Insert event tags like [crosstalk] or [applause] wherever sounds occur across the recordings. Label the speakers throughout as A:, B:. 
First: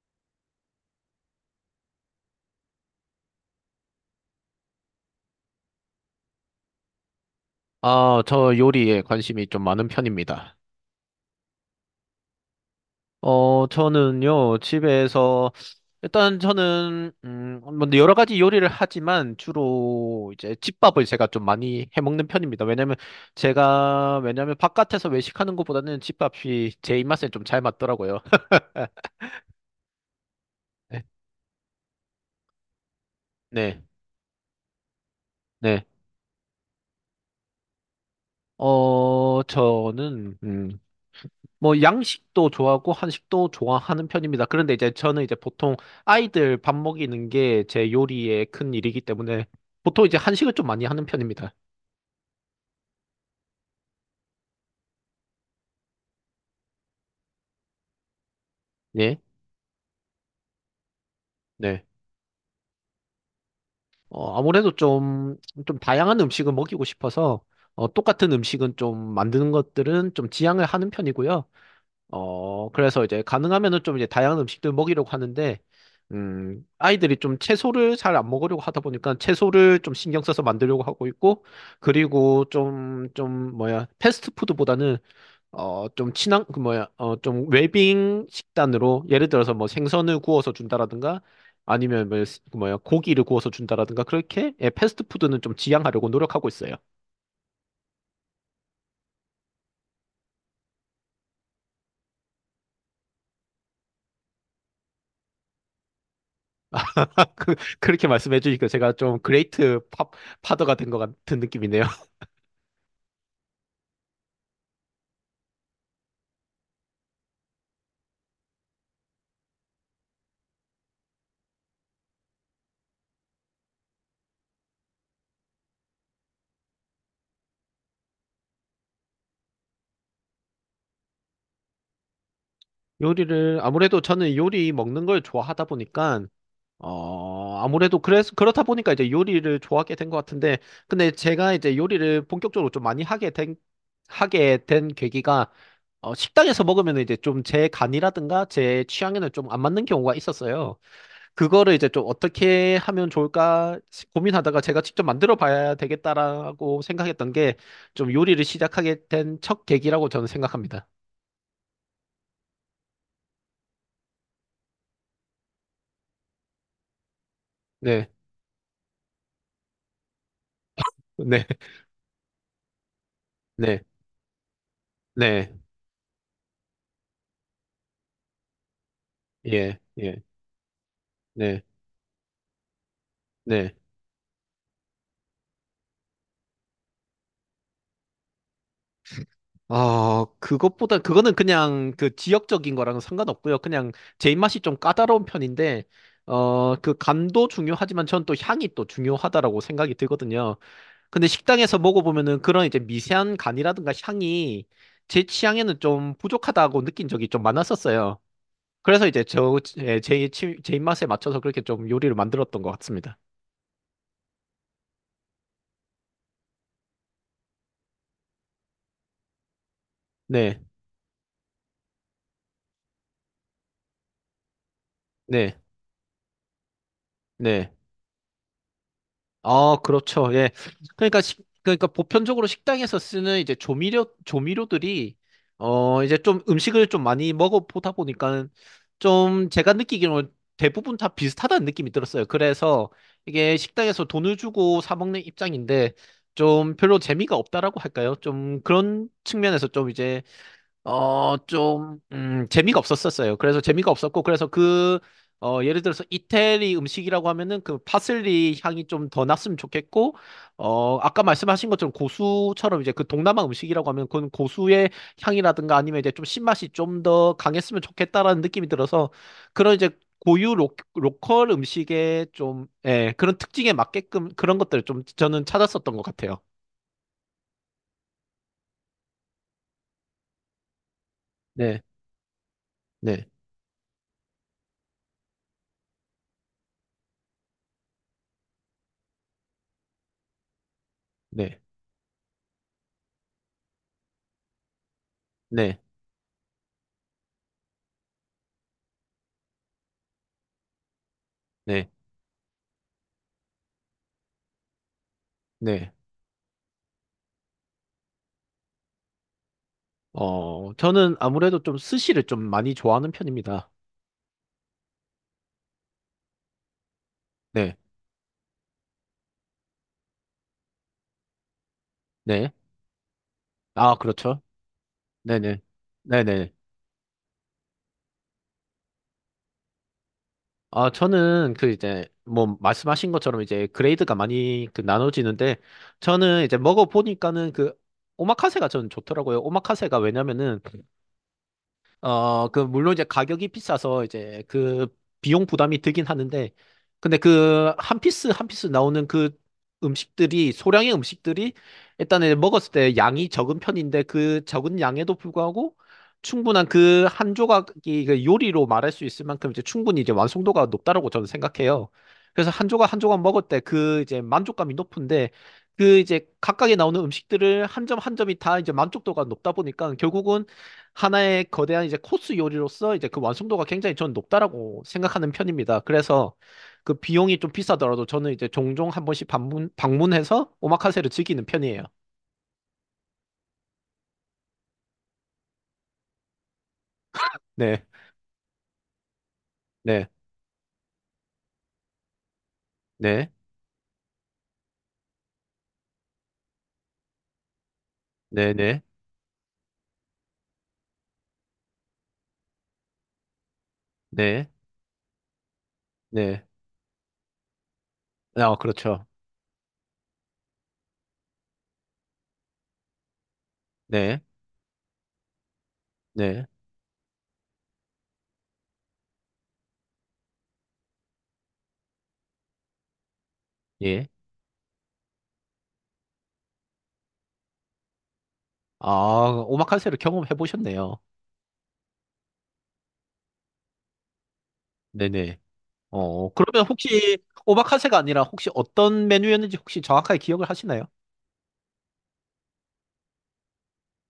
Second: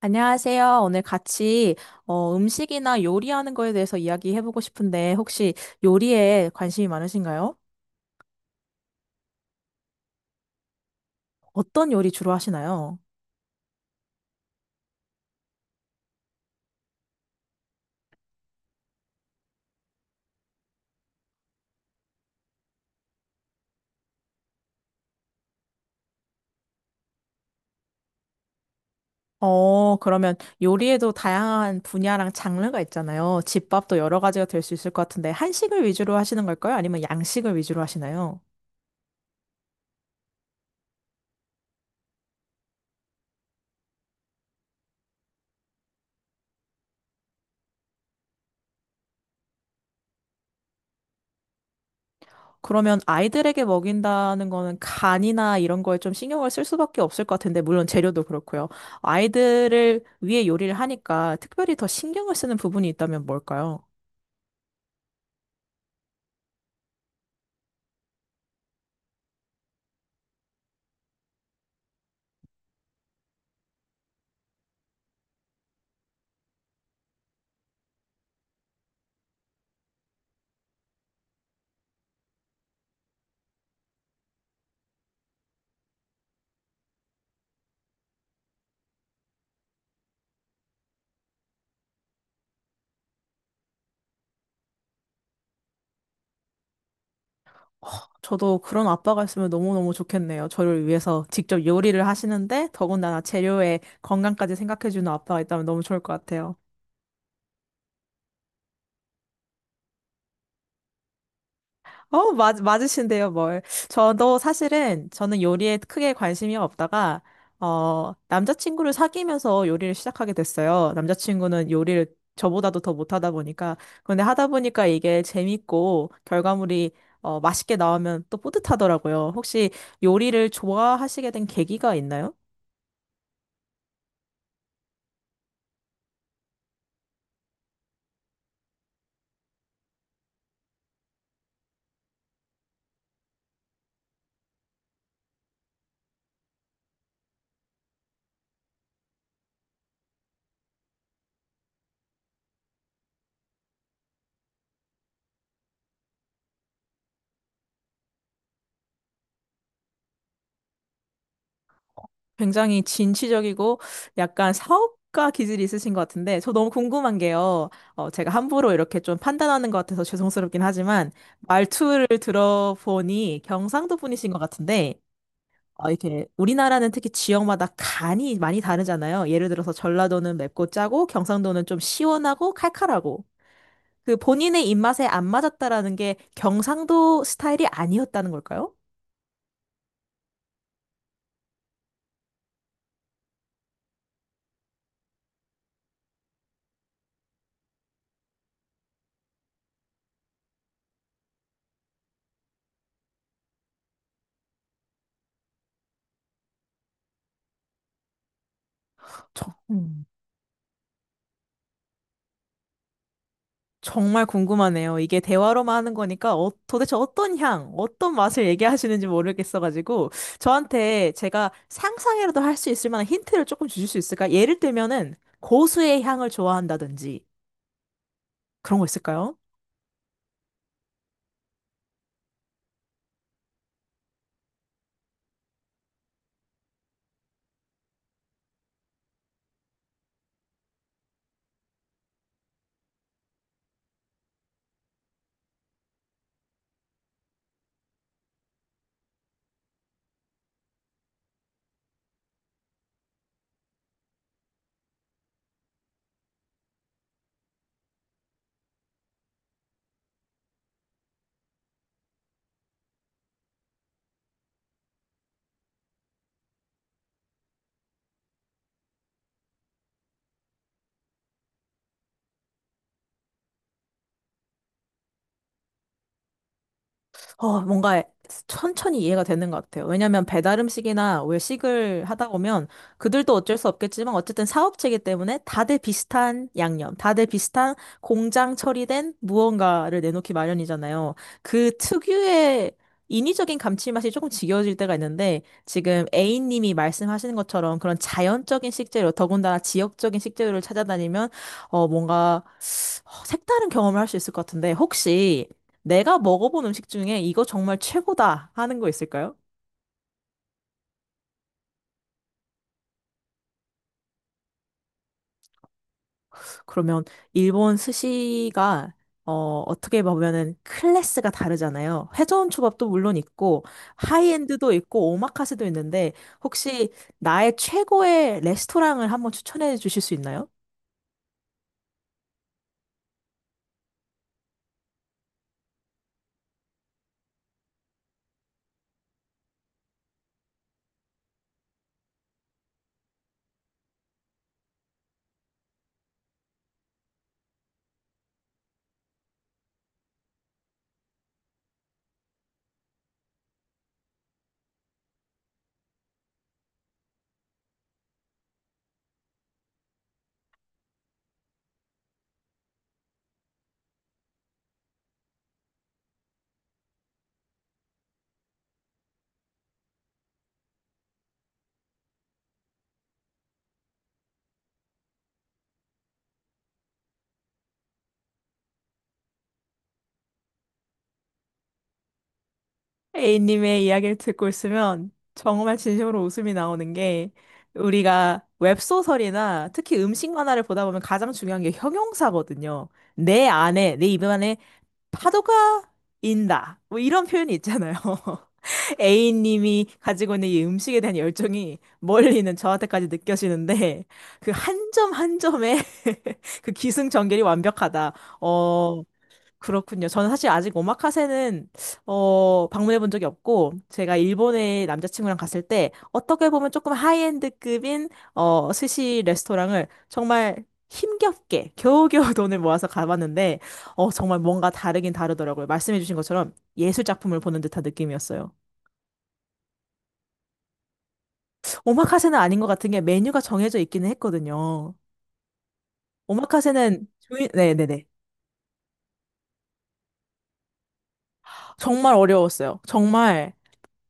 A: 안녕하세요. 오늘 같이 음식이나 요리하는 거에 대해서 이야기해보고 싶은데 혹시 요리에 관심이 많으신가요?
B: 아, 저 요리에 관심이 좀 많은 편입니다.
A: 어떤 요리 주로 하시나요?
B: 저는요, 집에서, 일단 저는, 뭐 여러 가지 요리를 하지만 주로 이제 집밥을 제가 좀 많이 해 먹는 편입니다. 왜냐면 제가, 왜냐면 바깥에서 외식하는 것보다는 집밥이 제 입맛에 좀 잘 맞더라고요. [laughs]
A: 그러면
B: 네,
A: 요리에도 다양한 분야랑 장르가 있잖아요.
B: 네.
A: 집밥도 여러 가지가 될 수 있을 것 같은데
B: 네.
A: 한식을 위주로 하시는 걸까요? 아니면 양식을 위주로 하시나요?
B: 저는, 뭐 양식도 좋아하고 한식도 좋아하는 편입니다. 그런데 이제 저는 보통 아이들 밥 먹이는 게 제 요리의 큰 일이기 때문에 보통 이제 한식을 좀 많이 하는 편입니다.
A: 그러면 아이들에게 먹인다는 거는 간이나 이런 거에 좀 신경을 쓸 수밖에 없을 것 같은데, 물론 재료도 그렇고요.
B: 예.
A: 아이들을 위해 요리를 하니까 특별히
B: 네.
A: 더 신경을 쓰는 부분이 있다면 뭘까요?
B: 아무래도 좀 다양한 음식을 먹이고 싶어서 똑같은 음식은 좀 만드는 것들은 좀 지양을 하는 편이고요. 그래서 이제 가능하면은 좀 이제 다양한 음식들 먹이려고 하는데, 아이들이 좀 채소를 잘 안 먹으려고 하다 보니까 채소를 좀 신경 써서 만들려고 하고 있고, 그리고 뭐야, 패스트푸드보다는, 좀 친한, 그 뭐야, 좀 웰빙 식단으로, 예를 들어서 뭐 생선을 구워서 준다라든가, 아니면 뭐, 그 뭐야, 고기를 구워서 준다라든가, 그렇게, 예, 패스트푸드는 좀 지양하려고 노력하고 있어요.
A: 허, 저도 그런 아빠가 있으면 너무너무 좋겠네요. 저를 위해서 직접 요리를 하시는데, 더군다나 재료의 건강까지 생각해주는 아빠가 있다면 너무 좋을 것 같아요.
B: [laughs] 그, 그렇게 말씀해 주니까 제가 좀 그레이트 팝, 파더가 된 것 같은 느낌이네요.
A: 맞으신데요, 뭘. 저도 사실은, 저는 요리에 크게 관심이 없다가, 남자친구를 사귀면서 요리를 시작하게 됐어요. 남자친구는 요리를 저보다도 더 못하다 보니까. 그런데 하다 보니까 이게 재밌고, 결과물이, 맛있게 나오면 또 뿌듯하더라고요. 혹시 요리를 좋아하시게 된 계기가 있나요?
B: 요리를 아무래도 저는 요리 먹는 걸 좋아하다 보니까 아무래도 그래서 그렇다 보니까 이제 요리를 좋아하게 된 것 같은데 근데 제가 이제 요리를 본격적으로 좀 많이 하게 된 계기가 식당에서 먹으면 이제 좀 제 간이라든가 제 취향에는 좀 안 맞는 경우가 있었어요. 그거를 이제 좀 어떻게 하면 좋을까 고민하다가 제가 직접 만들어 봐야 되겠다라고 생각했던 게 좀 요리를 시작하게 된 첫 계기라고 저는 생각합니다.
A: 굉장히 진취적이고 약간 사업가 기질이 있으신 것 같은데 저 너무 궁금한 게요.
B: 네,
A: 제가 함부로 이렇게 좀 판단하는 것 같아서 죄송스럽긴 하지만
B: 네,
A: 말투를 들어보니
B: 네,
A: 경상도 분이신 것 같은데
B: 네.
A: 이렇게 우리나라는 특히 지역마다 간이 많이 다르잖아요. 예를 들어서
B: 예, 예,
A: 전라도는 맵고 짜고
B: 네,
A: 경상도는 좀 시원하고 칼칼하고
B: 네.
A: 그 본인의 입맛에 안 맞았다라는 게 경상도 스타일이 아니었다는 걸까요?
B: 아, 그것보다, 그거는 그냥 그 지역적인 거랑은 상관없고요. 그냥 제 입맛이 좀 까다로운 편인데, 그 간도 중요하지만 전 또 향이 또 중요하다라고 생각이 들거든요. 근데 식당에서 먹어보면은 그런 이제 미세한 간이라든가 향이 제 취향에는 좀 부족하다고 느낀 적이 좀 많았었어요. 그래서 이제
A: 저,
B: 제 입맛에 맞춰서 그렇게 좀 요리를 만들었던 것 같습니다.
A: 정말 궁금하네요. 이게 대화로만 하는 거니까 도대체 어떤 향, 어떤 맛을 얘기하시는지 모르겠어가지고
B: 네,
A: 저한테 제가 상상이라도 할 수 있을 만한 힌트를 조금 주실 수 있을까? 예를 들면은
B: 네,
A: 고수의 향을 좋아한다든지
B: 네.
A: 그런 거 있을까요?
B: 아, 그렇죠. 예. 그러니까 그러니까 보편적으로 식당에서 쓰는 이제 조미료들이 이제 좀 음식을 좀 많이 먹어 보다 보니까 좀 제가 느끼기로는 대부분 다 비슷하다는 느낌이 들었어요. 그래서 이게 식당에서 돈을 주고 사 먹는 입장인데 좀 별로 재미가 없다라고 할까요? 좀 그런 측면에서 좀 이제 재미가 없었었어요. 그래서 재미가 없었고, 그래서 예를 들어서 이태리 음식이라고 하면은 그 파슬리 향이 좀 더 났으면 좋겠고, 아까 말씀하신 것처럼 고수처럼 이제 그 동남아 음식이라고 하면 그건 고수의 향이라든가 아니면 이제 좀 신맛이 좀 더 강했으면 좋겠다라는 느낌이 들어서 그런 이제 고유 로컬 음식의 좀, 예, 그런 특징에 맞게끔 그런 것들을 좀 저는 찾았었던 것 같아요.
A: 뭔가 천천히 이해가 되는 것 같아요. 왜냐면 배달 음식이나
B: 네,
A: 외식을 하다 보면
B: 네,
A: 그들도 어쩔 수 없겠지만 어쨌든 사업체이기 때문에 다들 비슷한 양념, 다들 비슷한 공장 처리된 무언가를 내놓기 마련이잖아요.
B: 네,
A: 그 특유의 인위적인 감칠맛이 조금 지겨워질 때가 있는데
B: 네,
A: 지금 A님이 말씀하시는 것처럼 그런 자연적인 식재료, 더군다나 지역적인 식재료를 찾아다니면
B: 네,
A: 뭔가 색다른 경험을 할 수 있을 것 같은데, 혹시
B: 네.
A: 내가 먹어본 음식 중에 이거 정말 최고다 하는 거 있을까요?
B: 저는 아무래도 좀 스시를 좀 많이 좋아하는 편입니다.
A: 그러면
B: 네,
A: 일본 스시가 어떻게 보면은 클래스가 다르잖아요. 회전
B: 네.
A: 초밥도 물론 있고
B: 아, 그렇죠.
A: 하이엔드도 있고
B: 네네.
A: 오마카세도 있는데
B: 네네.
A: 혹시 나의 최고의 레스토랑을 한번 추천해 주실 수 있나요?
B: 아, 저는 그 이제 뭐 말씀하신 것처럼 이제 그레이드가 많이 그 나눠지는데 저는 이제 먹어보니까는 그 오마카세가 저는 좋더라고요. 오마카세가 왜냐면은 물론 이제 가격이 비싸서 이제 그 비용 부담이 들긴 하는데, 근데 그 한 피스 한 피스 나오는 그 음식들이, 소량의 음식들이 일단은 먹었을 때 양이 적은 편인데 그 적은 양에도 불구하고 충분한 그 한 조각이 그 요리로 말할 수 있을 만큼 이제 충분히 이제 완성도가 높다라고 저는 생각해요. 그래서 한 조각 한 조각 먹을 때 그 이제 만족감이 높은데 그 이제 각각에 나오는 음식들을 한 점 한 점이 다 이제 만족도가 높다 보니까 결국은 하나의 거대한 이제 코스 요리로서 이제 그 완성도가 굉장히 저는 높다라고 생각하는 편입니다. 그래서 그 비용이 좀 비싸더라도 저는 이제 종종 한 번씩 방문해서 오마카세를 즐기는 편이에요.
A: A님의 이야기를 듣고 있으면 정말 진심으로 웃음이 나오는 게
B: 네,
A: 우리가 웹소설이나 특히
B: 네,
A: 음식 만화를 보다 보면 가장 중요한 게 형용사거든요.
B: 네,
A: 내 안에, 내 입 안에 파도가 인다. 뭐 이런 표현이 있잖아요.
B: 네, 네,
A: [laughs] A님이 가지고 있는 이 음식에 대한 열정이 멀리 있는 저한테까지 느껴지는데
B: 네,
A: 그 한 점 한 점의
B: 네.
A: [laughs] 그 기승전결이 완벽하다.
B: 아,
A: 어,
B: 그렇죠.
A: 그렇군요. 저는 사실 아직 오마카세는 방문해 본 적이 없고 제가
B: 네,
A: 일본에 남자친구랑 갔을 때
B: 네,
A: 어떻게 보면 조금 하이엔드급인 스시 레스토랑을 정말 힘겹게 겨우겨우 [laughs] 돈을 모아서 가봤는데
B: 예.
A: 정말 뭔가 다르긴 다르더라고요. 말씀해 주신 것처럼 예술 작품을 보는 듯한 느낌이었어요.
B: 아, 오마카세를 경험해 보셨네요.
A: 오마카세는 아닌 것 같은 게 메뉴가 정해져 있기는 했거든요.
B: 네네. 그러면
A: 오마카세는
B: 혹시 오마카세가
A: 네네네.
B: 아니라 혹시 어떤 메뉴였는지 혹시 정확하게 기억을 하시나요?
A: 정말 어려웠어요. 정말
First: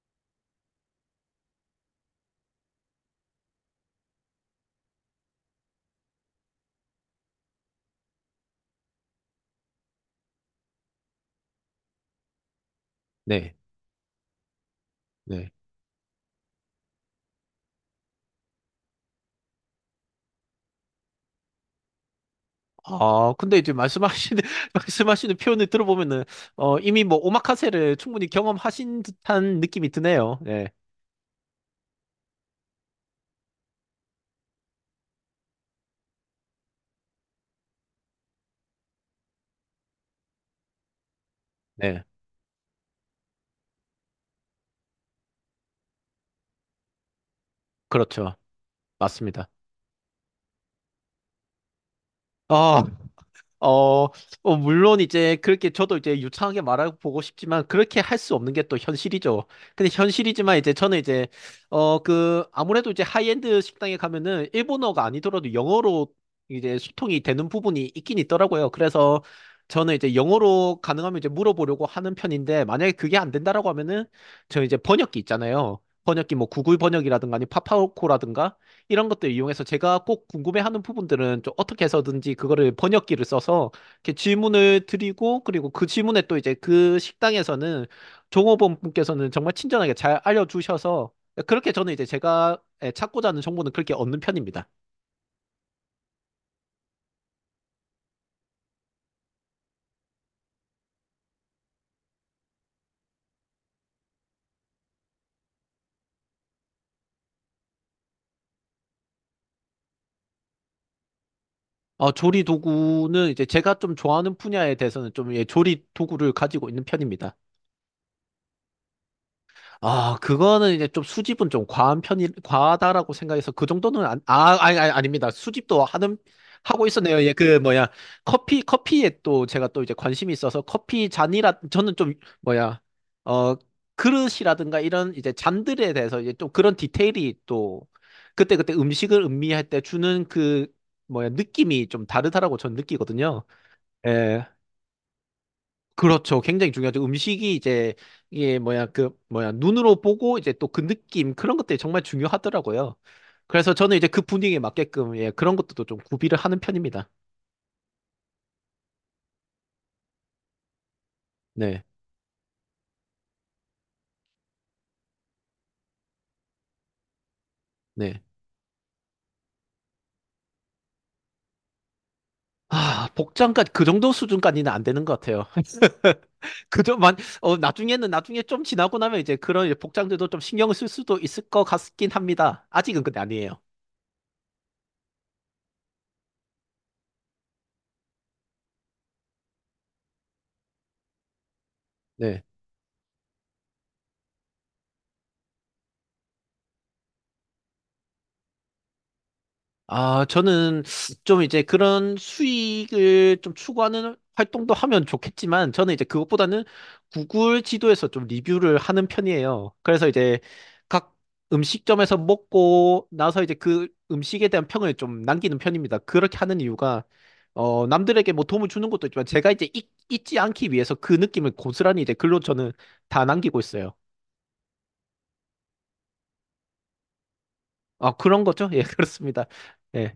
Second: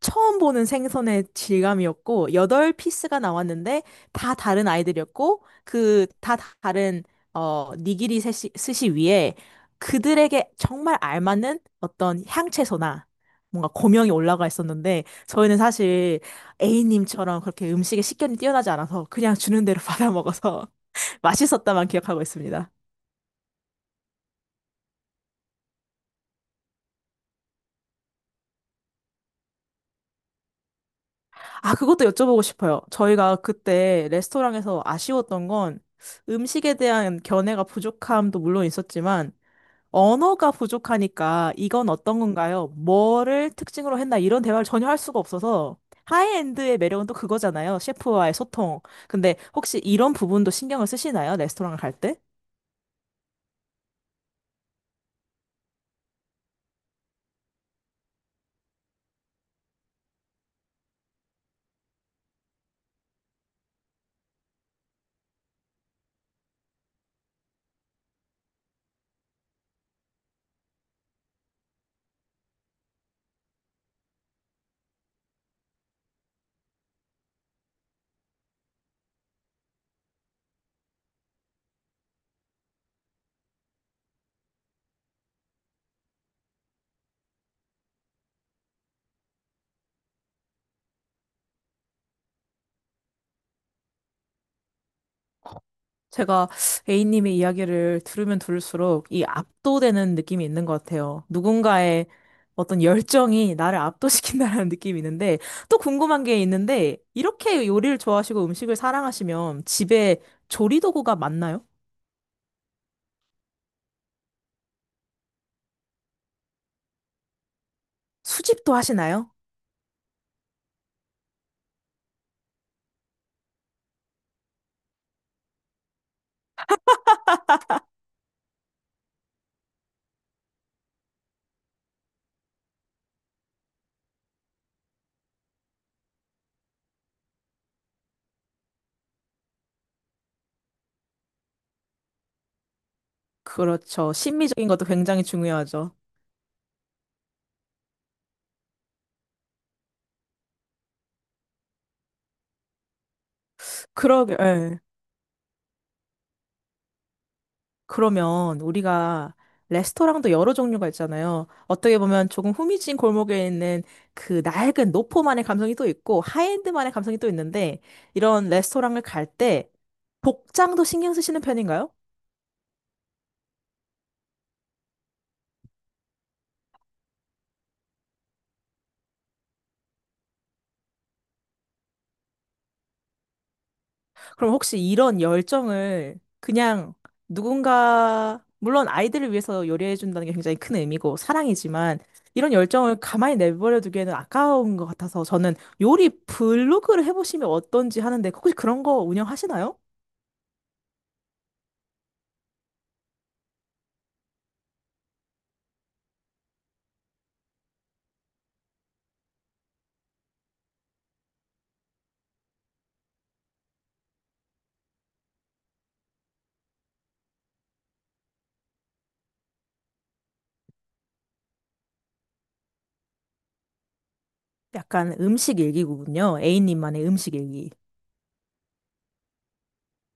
A: 처음 보는 생선의 질감이었고, 여덟 피스가 나왔는데, 다 다른 아이들이었고, 그, 다 다른, 니기리 스시, 스시 위에 그들에게 정말 알맞는 어떤 향채소나
B: 네,
A: 뭔가 고명이 올라가 있었는데,
B: 네.
A: 저희는 사실 A님처럼 그렇게 음식에 식견이 뛰어나지 않아서 그냥 주는 대로 받아 먹어서 [laughs] 맛있었다만 기억하고 있습니다.
B: 아, 근데 이제 말씀하시는, [laughs] 말씀하시는 표현을 들어보면은, 이미 뭐, 오마카세를 충분히 경험하신 듯한 느낌이 드네요. 네,
A: 아, 그것도 여쭤보고 싶어요. 저희가 그때 레스토랑에서 아쉬웠던 건 음식에 대한 견해가 부족함도 물론 있었지만 언어가 부족하니까 이건
B: 네,
A: 어떤 건가요? 뭐를 특징으로 했나? 이런 대화를 전혀 할 수가 없어서 하이엔드의 매력은 또 그거잖아요.
B: 그렇죠.
A: 셰프와의 소통. 근데
B: 맞습니다.
A: 혹시 이런 부분도 신경을 쓰시나요? 레스토랑을 갈 때?
B: 아, 어, 물론 이제 그렇게 저도 이제 유창하게 말하고 보고 싶지만 그렇게 할 수 없는 게 또 현실이죠. 근데 현실이지만 이제 저는 이제 아무래도 이제 하이엔드 식당에 가면은 일본어가 아니더라도 영어로 이제 소통이 되는 부분이 있긴 있더라고요. 그래서 저는 이제 영어로 가능하면 이제 물어보려고 하는 편인데 만약에 그게 안 된다라고 하면은 저 이제 번역기 있잖아요. 번역기 뭐 구글 번역이라든가 아니 파파고라든가 이런 것들 이용해서 제가 꼭 궁금해하는 부분들은 좀 어떻게 해서든지 그거를 번역기를 써서 이렇게 질문을 드리고 그리고 그 질문에 또 이제 그 식당에서는 종업원 분께서는 정말 친절하게 잘 알려주셔서 그렇게 저는 이제 제가 예, 찾고자 하는 정보는 그렇게 얻는 편입니다.
A: 제가 A님의 이야기를 들으면 들을수록 이 압도되는 느낌이 있는 것 같아요. 누군가의 어떤 열정이 나를 압도시킨다라는 [laughs] 느낌이 있는데, 또 궁금한 게 있는데, 이렇게 요리를 좋아하시고 음식을 사랑하시면 집에 조리 도구가 많나요?
B: 조리 도구는 이제 제가 좀 좋아하는 분야에 대해서는 좀 예, 조리 도구를 가지고 있는 편입니다.
A: 수집도 하시나요?
B: 아, 그거는 이제 좀 수집은 좀 과하다라고 생각해서 그 정도는 안, 아, 아니, 아니, 아닙니다. 수집도 하고 있었네요. 예, 그, 뭐야, 커피에 또 제가 또 이제 관심이 있어서 저는 좀, 뭐야, 어, 그릇이라든가 이런 이제 잔들에 대해서 이제 좀 그런 디테일이 또 그때그때 음식을 음미할 때 주는 그, 뭐야, 느낌이 좀 다르다라고 저는 느끼거든요.
A: 그렇죠.
B: 예.
A: 심미적인 것도 굉장히 중요하죠.
B: 그렇죠. 굉장히 중요하죠. 음식이 이제 이게 뭐야 그 뭐야 눈으로 보고 이제 또 그 느낌 그런 것들이 정말 중요하더라고요. 그래서 저는 이제 그
A: 그러게,
B: 분위기에
A: 예.
B: 맞게끔 예 그런 것도 좀 구비를 하는 편입니다.
A: 그러면 우리가 레스토랑도 여러 종류가 있잖아요.
B: 네,
A: 어떻게 보면 조금 후미진 골목에 있는 그 낡은 노포만의 감성이 또 있고 하이엔드만의 감성이 또 있는데
B: 네.
A: 이런 레스토랑을 갈 때 복장도 신경 쓰시는 편인가요?
B: 아 복장까지 그 정도 수준까지는 안 되는 것 같아요. [laughs] 그저만 어 나중에 좀 지나고 나면 이제 그런 이제 복장들도 좀 신경을 쓸 수도 있을 것 같긴 합니다. 아직은 근데 아니에요.
A: 그럼 혹시 이런 열정을 그냥 누군가 물론 아이들을 위해서 요리해 준다는 게 굉장히 큰 의미고 사랑이지만
B: 네.
A: 이런 열정을 가만히 내버려 두기에는 아까운 것 같아서 저는 요리 블로그를 해보시면 어떤지 하는데 혹시 그런 거 운영하시나요?
B: 아, 저는 좀 이제 그런 수익을 좀 추구하는 활동도 하면 좋겠지만, 저는 이제 그것보다는 구글 지도에서 좀 리뷰를 하는 편이에요. 그래서 이제 각 음식점에서 먹고 나서 이제 그 음식에 대한 평을 좀 남기는 편입니다. 그렇게 하는 이유가, 남들에게 뭐 도움을 주는 것도 있지만, 제가 이제 잊지 않기 위해서 그 느낌을 고스란히 이제 글로 저는 다 남기고 있어요.
A: 약간 음식 일기구군요. A님만의 음식 일기.
B: 아, 그런 거죠? 예, [laughs] 그렇습니다. 네,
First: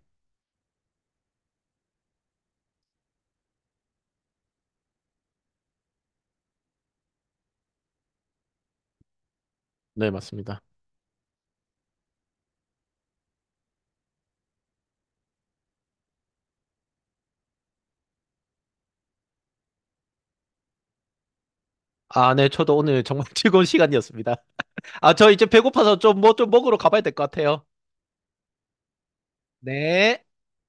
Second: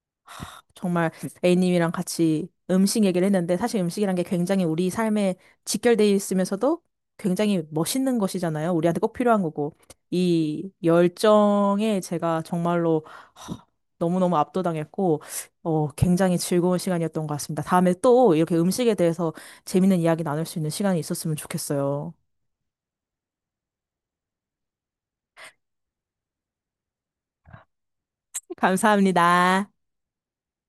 A: 정말 A님이랑 같이 음식 얘기를 했는데 사실 음식이란 게 굉장히 우리 삶에 직결되어 있으면서도 굉장히 멋있는 것이잖아요. 우리한테 꼭 필요한 거고.
B: 네, 맞습니다.
A: 이 열정에 제가 정말로 허, 너무너무 압도당했고, 굉장히 즐거운 시간이었던 것 같습니다. 다음에 또 이렇게 음식에 대해서 재밌는 이야기 나눌 수 있는 시간이 있었으면 좋겠어요.
B: 아, 네, 저도 오늘 정말 [laughs] 즐거운 시간이었습니다. 아, 저 이제 배고파서 좀 뭐 좀 먹으러 가봐야 될 것 같아요.
A: [laughs] 감사합니다.
B: 네.